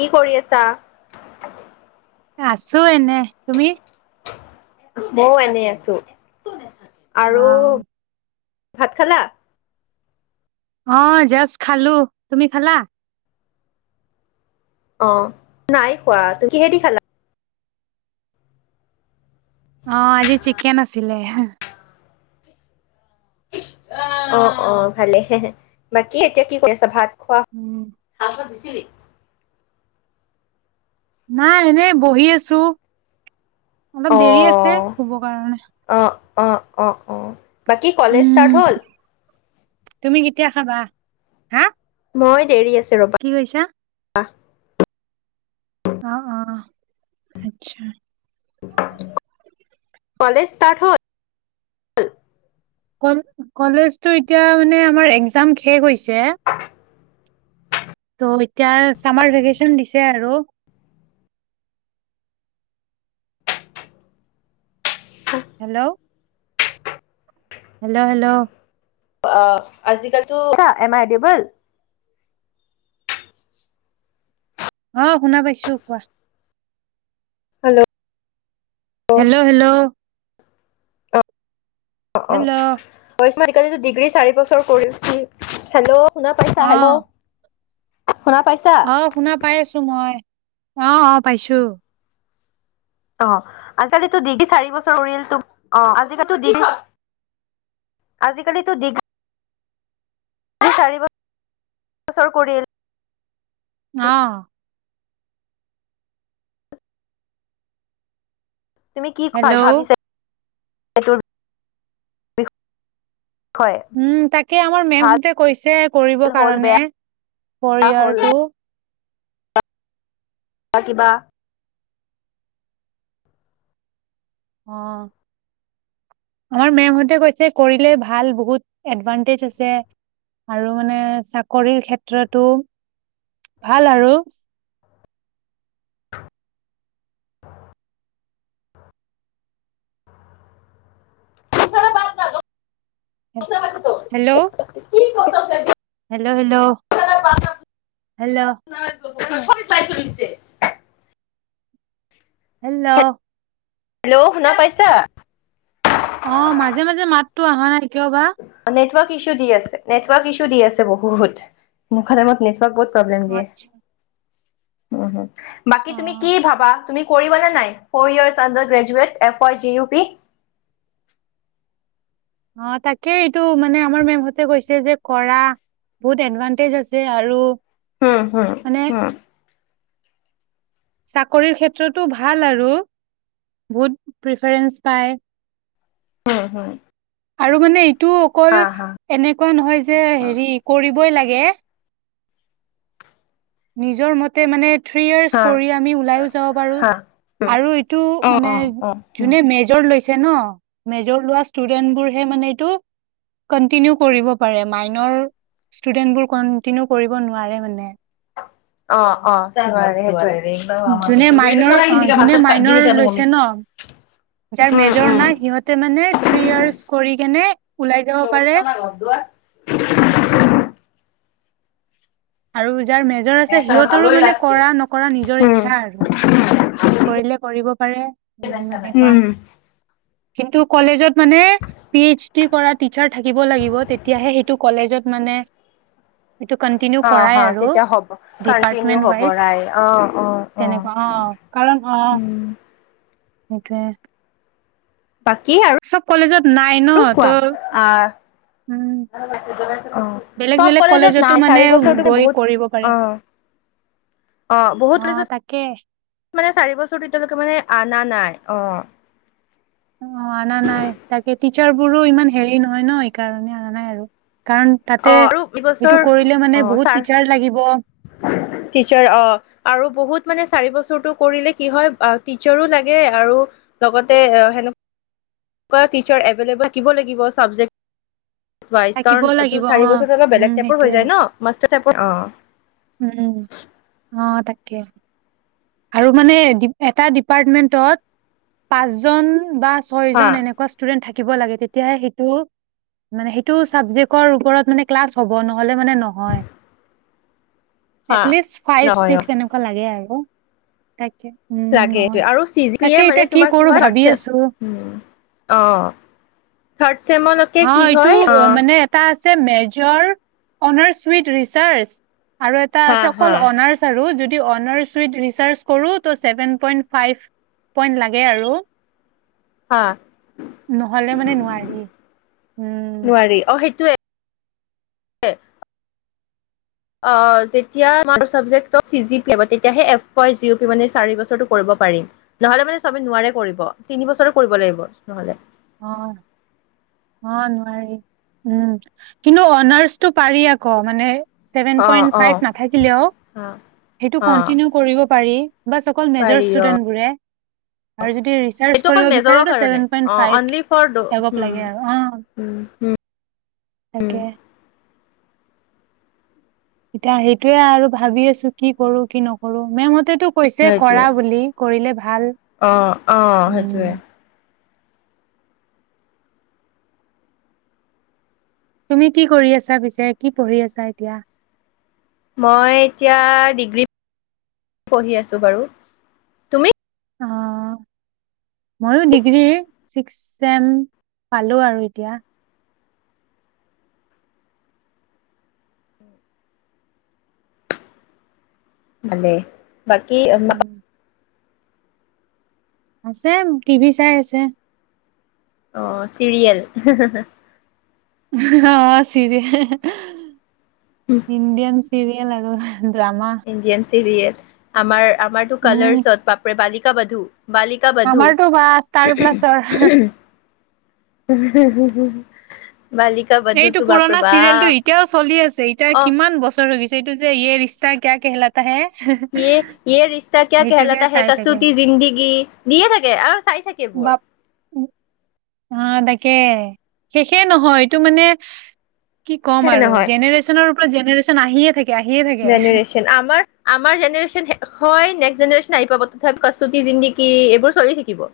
কি কৰি আছা? আছো এনে তুমি। মইও এনেই আছো। আৰু আহ। ভাত খালা? অ জাষ্ট খালো, তুমি খালা? অ নাই খোৱা, তুমি কিহে দি খালা? অঁ আজি চিকেন আছি লে‌। অ অ ভালে হে বাকী এতিয়া কি কৰি আছা ভাত খোৱা উম, নাই এনেই বহি আছোঁ। অলপ দেৰি আছে শুব কাৰণে অঁ অঁ অঁ বাকী কলেজ উম, ষ্টাৰ্ট হ'ল তুমি কেতিয়া খাবা হা মই দেৰি আছোঁ ৰবা কি কৈছা? আহ আহ আচ্ছা কলেজ ষ্টাৰ্ট হল কলেজটো এতিয়া মানে আমাৰ একজাম শেষ হৈছে ত' এতিয়া চামাৰ ভেকেশচন দিছে আৰু হেল্ল' হেল্ল' হেল্ল' আজিকালিতো এম আই ডবল অ শুনা পাইছো কোৱা হেল্ল' হেল্ল' হেল্ল' অ অ পইচা [unintelligible] আজিকালিো ডিগ্ৰী চাৰি বছৰ কৰিহি হেল্ল' শুনা পাইছা হেল্ল' শুনা পাইছা? আহ শুনা পাই আছো মই অ অ পাইছো অ আজিকালো ডিগ্ৰী চাৰি বছৰ কৰিলো অ আজিকালো ডিগ্ৰী আজিকালিতো ডিগ্ৰী চাৰিবছৰ কৰিল [unintelligible] আহ তুমি কি হেল্ল' ভাবিছা সেটোৰ বিষয়ে উম তাক আমাৰ ভাল মেমহতে কৈছে কৰিব হ'ল কাৰণে বেয়া হ'ল পৰিয়াৰটো বা কিবা অ আমাৰ মেমহতে কৈছে কৰিলে ভাল বহুত এডভানটেজ আছে আৰু মানে চাকৰিৰ ক্ষেত্ৰতো ভাল আৰু [inaudible] য [unintelligible] হেল্ল' ছে [unintelligible] hello hello hello াইছে [unintelligible] hello hello শুনা পাইছা অ মাজে মাজে মাতো অহা নাই। [unintelligible] কিয় বা। [unintelligible] ইছু দি আছে নেটৱৰ্ক ইছু দি আছে বহুত। [unintelligible] বহুত প্ৰব্লেম দিয়ে। আচ্ছা [unintelligible] উ হ [inaudible] বাকী তুমি অ', কি ভাবা। [unintelligible] তুমি কৰিবা নে নাই four years under graduate F াই G U P. [unintelligible] অ তাকে এইটো মানে আমাৰ মেমহতে কৈছে যে কৰা বহুত এডভানটেজ আছে আৰু। [unintelligible] হম হম মানে হম [inaudible] চাকৰিৰ ক্ষেত্ৰতো ভাল আৰু বহুত প্ৰিফাৰেঞ্চ পায়। [unintelligible] হয় হয় [inaudible] আৰু মানে। [unintelligible] তটো অকল এনেকুৱা নহয় যে হেৰি কৰিবই লাগে [unintelligible] াকে [inaudible] নিজৰ মতে মানে? [unintelligible] থ্ৰী য়েএছ হা কৰি আমি ওলাই যাব পাৰু হা উম আৰু অ মান অ অ হুম মেজ ল [unintelligible] ন মেজৰ লোৱা ষ্টুডেন্ট বোৰহে মানে এইটো কন্টিনিউ কৰিব পাৰে মাইনৰ ষ্টুডেন্ট বোৰ কন্টিনিউ কৰিব নোৱাৰে মানে। [unintelligible] অ অ সেই সেইটোে [unintelligible] যোনে মাইনৰ অ যোনে খা- মাইনৰ জিনিস আনো আমি লৈছে ন যাৰ উম মেজৰ উম নাই সিহঁতে মানে থ্ৰী ইয়াৰ্চ কৰি কেনে ওলাই যাব পাৰে। অৱস্থা না ঘর [inaudible] আৰু [unintelligible] যাৰ মেজৰ আছে নেশা সিহঁতৰো ভালোই মানে লাগছে কৰা নকৰা নিজৰ উম ইচ্ছা আৰু। [unintelligible] কৰিলে কৰিব পাৰে উম এনেকুৱা উম [unintelligible] কিন্তু কলেজত মানে পি এইচ ডি কৰা টিচাৰ থাকিব লাগিব তেতিয়াহে সেইটো কলেজত মানে [unintelligible] অ হ কৰাই আৰু তেতিয়া হ'ব কণ্টিনিউ ডিপাৰ্টমেন্ট হ'ব ৱাইজ ৰাই অ অ উ তেনেকুৱা [unintelligible] কাৰণ অ [unintelligible] একয়ে [unintelligible] [inaudible] বাকী আৰ নাই ন আৰু ত' কোৱা অ', উম অ', বেলেগ চব বেলেগ কলেজত কলেজতো নাই মানে চাৰি বছৰটো ম গৈ বহুত কৰিব পাৰে অ', অ', বহুত কলেজত মানে চাৰি বছৰটো, এতিয়ালৈকে মানে আনা নাই। [unintelligible] [inaudible] অ। [inaudible] অ', অনা নাই। তাকে টিচাৰ বোৰো ইমান হেৰি নহয় ন, সিকাৰণে অনা নাই আৰু। [unintelligible] তাতে অ', আৰু সেইটো ইবছৰ কৰিলে মানে অ', বহুত ছাৰ টিচাৰ লাগিব টিচাৰ অ', আৰু বহুত মানে চাৰিবছ [unintelligible] [inaudible] সেইটো কৰিলে কি হয়। অ', টিচাৰো লাগে আৰু লগতে এ সেনেকুৱা টিচাৰ এভেলেবল থাকিব লাগিব চাবজেক্ট- বা থাকিব ইচকাৰণ ইটো লাগিব চাৰি অ বছৰটো অলপ উম বেলেগ টাইপৰ হৈ সেইটোয়ে যায় ন। মাচ [unintelligible] [unintelligible] অ। [inaudible] উম, অ', তাকে। [unintelligible] আৰু মানে এটা ডিপাৰ্মেন্টত পাচজন বা [unintelligible] হা ছয়জন এনেকুৱা ষ্টুেণ্ট থাকে থাকিব লাগে তেতিয়াহে সেইটো মানে সেইটো চাবজেক্টৰ ওপৰত ক্লাছ হ'ব নহলে মানে নহয় হা এটলিষ্ট নহয় অ ফাইভ-ছিক্স এনেকুৱা লাগে আৰু। তাইক লাগে আৰু চি মানে তোমাৰ কি কৰো হয় ভাবি আছো অ থ অ এইটো অ মানে এটা আছে মেজৰ অনাৰছুইট ৰিচাৰ্চ আৰু এটা হা আছে হা অকল অনাৰ্চ আৰু যদ অৰ্নাচ উইড ৰিচাৰ্চ কৰো ত চেভেন পইণ্ট ফাইভ পইণ্ট লাগে আৰু হা নহলে মানে নোৱাৰি উম সেইটোৱে ৱে। অ', যেতিয়া তোমাৰ চাবজেক্টটো চি জি পি এ মা তেতিয়াহে এপ ওৱাই জিউ পি মানে চাৰি বছৰটো কৰিব পাৰিম। নহ'লে মানে চবে নোৱাৰে কৰিব। তিনি বছৰৰ কৰিব লাগিব, নহ'লে। অ', অ', নোৱাৰি। উম, কিন্তু অনাৰ্চটো পাৰি আকৌ মানে ছেভেন অঁ পইণ্ট ফাইভ অঁ নাথাকিলেও সেইটো অঁ কন্টিনিউ কৰিব পাৰি বাচ অকল মেজৰ পাৰি অঁ ষ্টুডেন্টবোৰে আৰু যদি ৰিচাৰ্জ এইটো অকল কৰিব মেজৰৰ বিচাৰে তো কাৰণে ছেভেন প‌ইন্ট অঁ অনলি ফৰ ড হম, উম, উ। তাকেহ। এতিয়া সেইটোয়ে আৰু ভাবি আছো। কি কৰো কি নকৰো মে মত টো কৈছে কৰা বুলি কৰিলে ভাল অ আহ উম সেইটোয়ে তুমি কি কৰি আছা পিছে কি পঢ়ি আছা এতিয়া মই এতিয়া ডিগ্ৰী পঢ়ি আছো বাৰু তুমি অ ময়ো ডিগ্ৰী ছিক্স চেম পালো আৰু এতিয়া হালে বাকি উম আছে টিভি চাই আছে আহ চিৰিয়েল অ', ছিৰিয়েল। ইণ্ডিয়ান চিৰি েল আৰু ন্দামা ইণ্ডিয়ান চিৰিয়েল আমাৰ আমাৰতো কালাৰ্ছত, বাপৰে বালিক টো বধু বালিকা-বাধু। আমাৰতো বা ষ্টাৰ প্লাছৰ হম। এইটো পুৰণা চিৰিয়েল টো এতিয়াও চলি আছে এতিয়া অ কিমান বছৰ হৈ গৈছে। সেইটো যে ইয়ে ৰিস্তা ক্যা কেহলাতা হ্যায়। ইয়ে ইয়ে ৰিষ্টা কিয়া কেহলাটা হে চাই থাকে কচুতি জিন্দগী দিয়ে থাকে আৰু চাই থাকে বোৰ। বাপ অ', তাকে। শেষে নহয় ইটো মানে কি ক'ম হে আৰু নহয় জেনেৰেশ্যনৰ অ, জেনেৰেশ্যন আহিয়ে থাইক জেনেৰেশ্যন আমাৰ আমাৰ জেনেৰেচন হয় নেক্স জেনেশ্যন আহি পাব তথাপি কচোতি জিন্দগী এইবোৰ চলি থাকিব।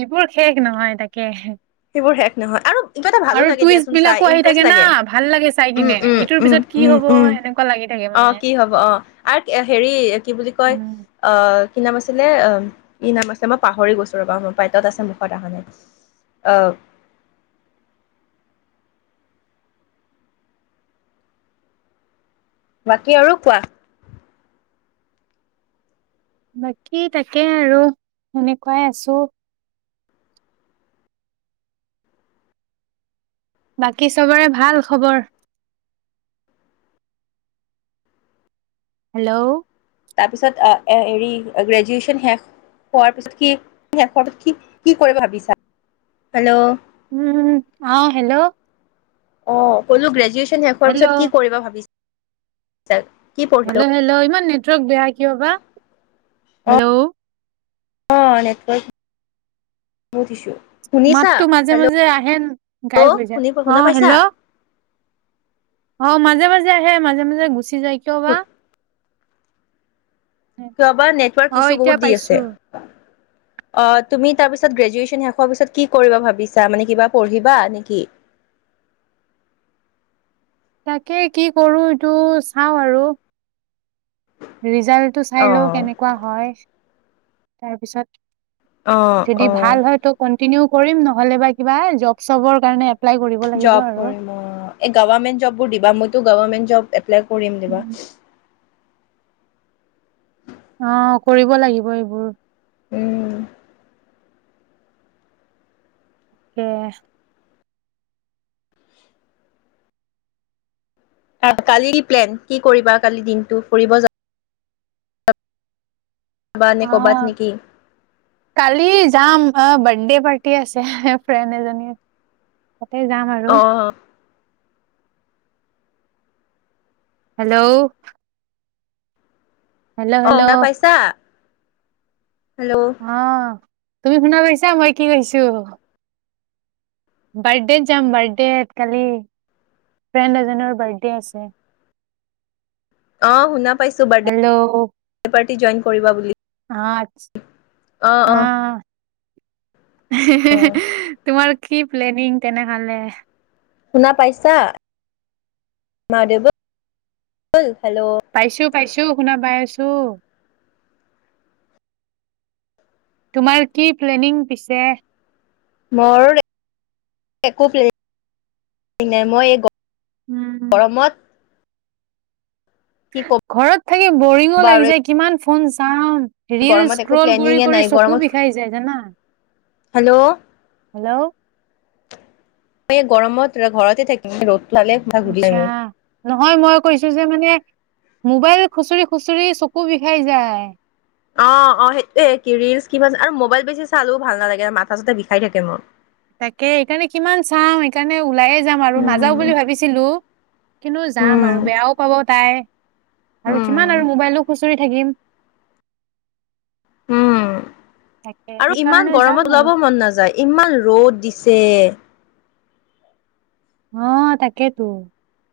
এইবোৰ শেষ নহয়, তাকেহ। সেইবোৰ শেষ নহয় আৰু কিবা এটা ভালো লাগে টুইষ্ট দিয়াচোন চাই বিলাকো আহি ইণ্টাৰেষ্ট থাকে না লাগে ভাল লাগে চাই উম কিনে উম এইটোৰ উম পিছত কি উম- হব উম এনেকুৱা লাগি থাকে মানে অ' কি হ'ব অ 'আৰু হেৰি কি বুলি কয় উম আহ। সি নাম আছিলে ই নাম আছিলে মই পাহৰি গৈছোঁ ৰ'বা মোৰ পাইটত আছে মুখত আহখনে অ ' বাকী আৰু কোৱা। বাকী তাকে আৰু এনেকুৱাই আছো। বাকী চবৰে ভাল খবৰ। হেল্ল। তাৰপিছত অ, এ হেৰি গ্ৰেজুৱেচন শেষ হোৱাৰ পিছত কি শেষ হোৱাৰ পিছত কি, কি কৰিব ভাবিছা। হেল্ল' উম অ 'হেল্ল' অ', পলু গ্ৰেজুৱেচ শেষ হোৱাৰ হেল্ল' পিছত কি কৰিব ভাবিছা। চ, হেল্ল'‌, হেল্ল। ইমান নেটৱৰ্ক বেয়া কিয় বা [inaudible] অ', হেল্লো [inaudible] অ 'নেতৰ্ক [inaudible] মাততটো মাজে -মাজে আহে গাই শুনি শুনা অ' পাইছা? হেল্ল' অ' মাজে -মাজে আহে মাজে -মাজে গুচি যায় কিয় বা কিয়বা নেটৱৰ্ক অ ইছ্যু এতিয়া বহুত দি পাইছো আছে। অ' তুমি তাৰ পিছ গ্ৰেজুৱেচন শেষ হোৱাৰ পিছত কি কৰিবা ভাবিছা মানে কিবা পঢ়িবা নেকি? তাকে কি কৰো এইটো চাওঁ আৰু ৰিজ ৰিজাল্টো চাই লও অ', কেনেকুৱা হয় [inaudible] তাৰপিছত অ', যদি অ', ভাল হয়তো ক নহলে বা কিবা জব চবৰ কাৰণে এপ্লাই কৰিব লাগিব জব আৰু কৰিম এই গবানেট জবোৰ দিবা মতো গভমেট জব এ এপ্লাই কৰিম দিবা [inaudible] উম, অ কৰিব লাগিব এইবোৰ উম [inaudible] কে [inaudible] কালি প্লেন কি কৰিবা কালি দিনটো ফুৰিব যা যাবা নে অ ক'বাত নেকি? কালি যাম অ বাৰ্থডে পাৰ্টি আছে ফ্ৰেড এজনী [inaudible] তাতে যাম আৰু [inaudible] অ', হেল্ল' হেল্ল' অ বা পাইছা হেল্ল' অহ [inaudible] তুমি শুনা লৈছা মই কি কছো বাৰ্থডত যাম বাৰ্থডেত কালি ফ্ৰেণ্ড এজনৰ বাৰ্থডে আছে [inaudible] অ শুনা বাৰ্থ হেল্ল' অ', পাৰ্ট জইন কৰিবা বুলি অ', অ', আহ হে হে হে তোমাৰ কি প্লেনিং তেনেহলে শুনা পাইছা মা দেব পাইছো পাইছো শুনা বাই তোমাৰ কি প্লেনিং পিছে মোৰ একো্ পেলেন নাই মই উম উম গৰমত কি ঘৰত থাকি বৰিঙো ক'বা লাগি আৰু যায় কিমান ফোন চাওঁ ৰীল গৰমত একো স্ক্ৰল কৰি প্লেনিঙে কৰি নাই চকু গৰমত বিষাই যায় জানা হেল্লো মই গৰমত ঘৰতে থাকিম ৰ' আচ্ছা নহয় মই কৈছো যে মানে মোবাইল খুচৰি খুচৰি চকু বিষাই যায় অ অ সেইটয়ে কি ৰিলচ কিমান আৰু মোবাইল বেছি চালো ভাল নালাগে মাথা চাথা বিষাই থাকে মোৰ। তাকে এইকাৰণে কিমান চওঁ সকাৰণে ওলাএ যাম আৰু নাযাও উম বুলি ভাবিছিলো কিন্তু যাম উম আৰু বেয়াও পাব তাই আৰু কিমান উম আৰু মোবাইলো খুচৰি থাকিম উম তাকে আৰু ইমান সেইকাৰণে যাম গৰমত আৰু ওলাব মন নাযায় ইমান ৰ'দ দিছে অ তাকে তো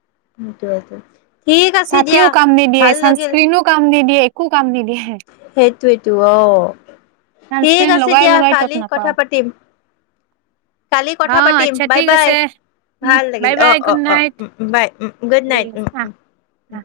সেইটোৱেইটো ছাতিও কাম নিদিয়ে চাণচক্ৰীমেও কাম নিদিয়ে একো কাম নিদিয়ে সেইটোৱেটো অ ঠিক ছানস্ক্ৰীন আছে লগাই দিয়া লগাই তত কালি কথা নাপাওঁ পাতিম কালি অ কথা পাতিম আচ্ছা বাই ঠিক বাই আছে ভাল লাগিল বাই অ বাই অ গুড অ নাইট উ বাই উ গুড ঠিক নাইট উ আছে উ আহ আহ উ।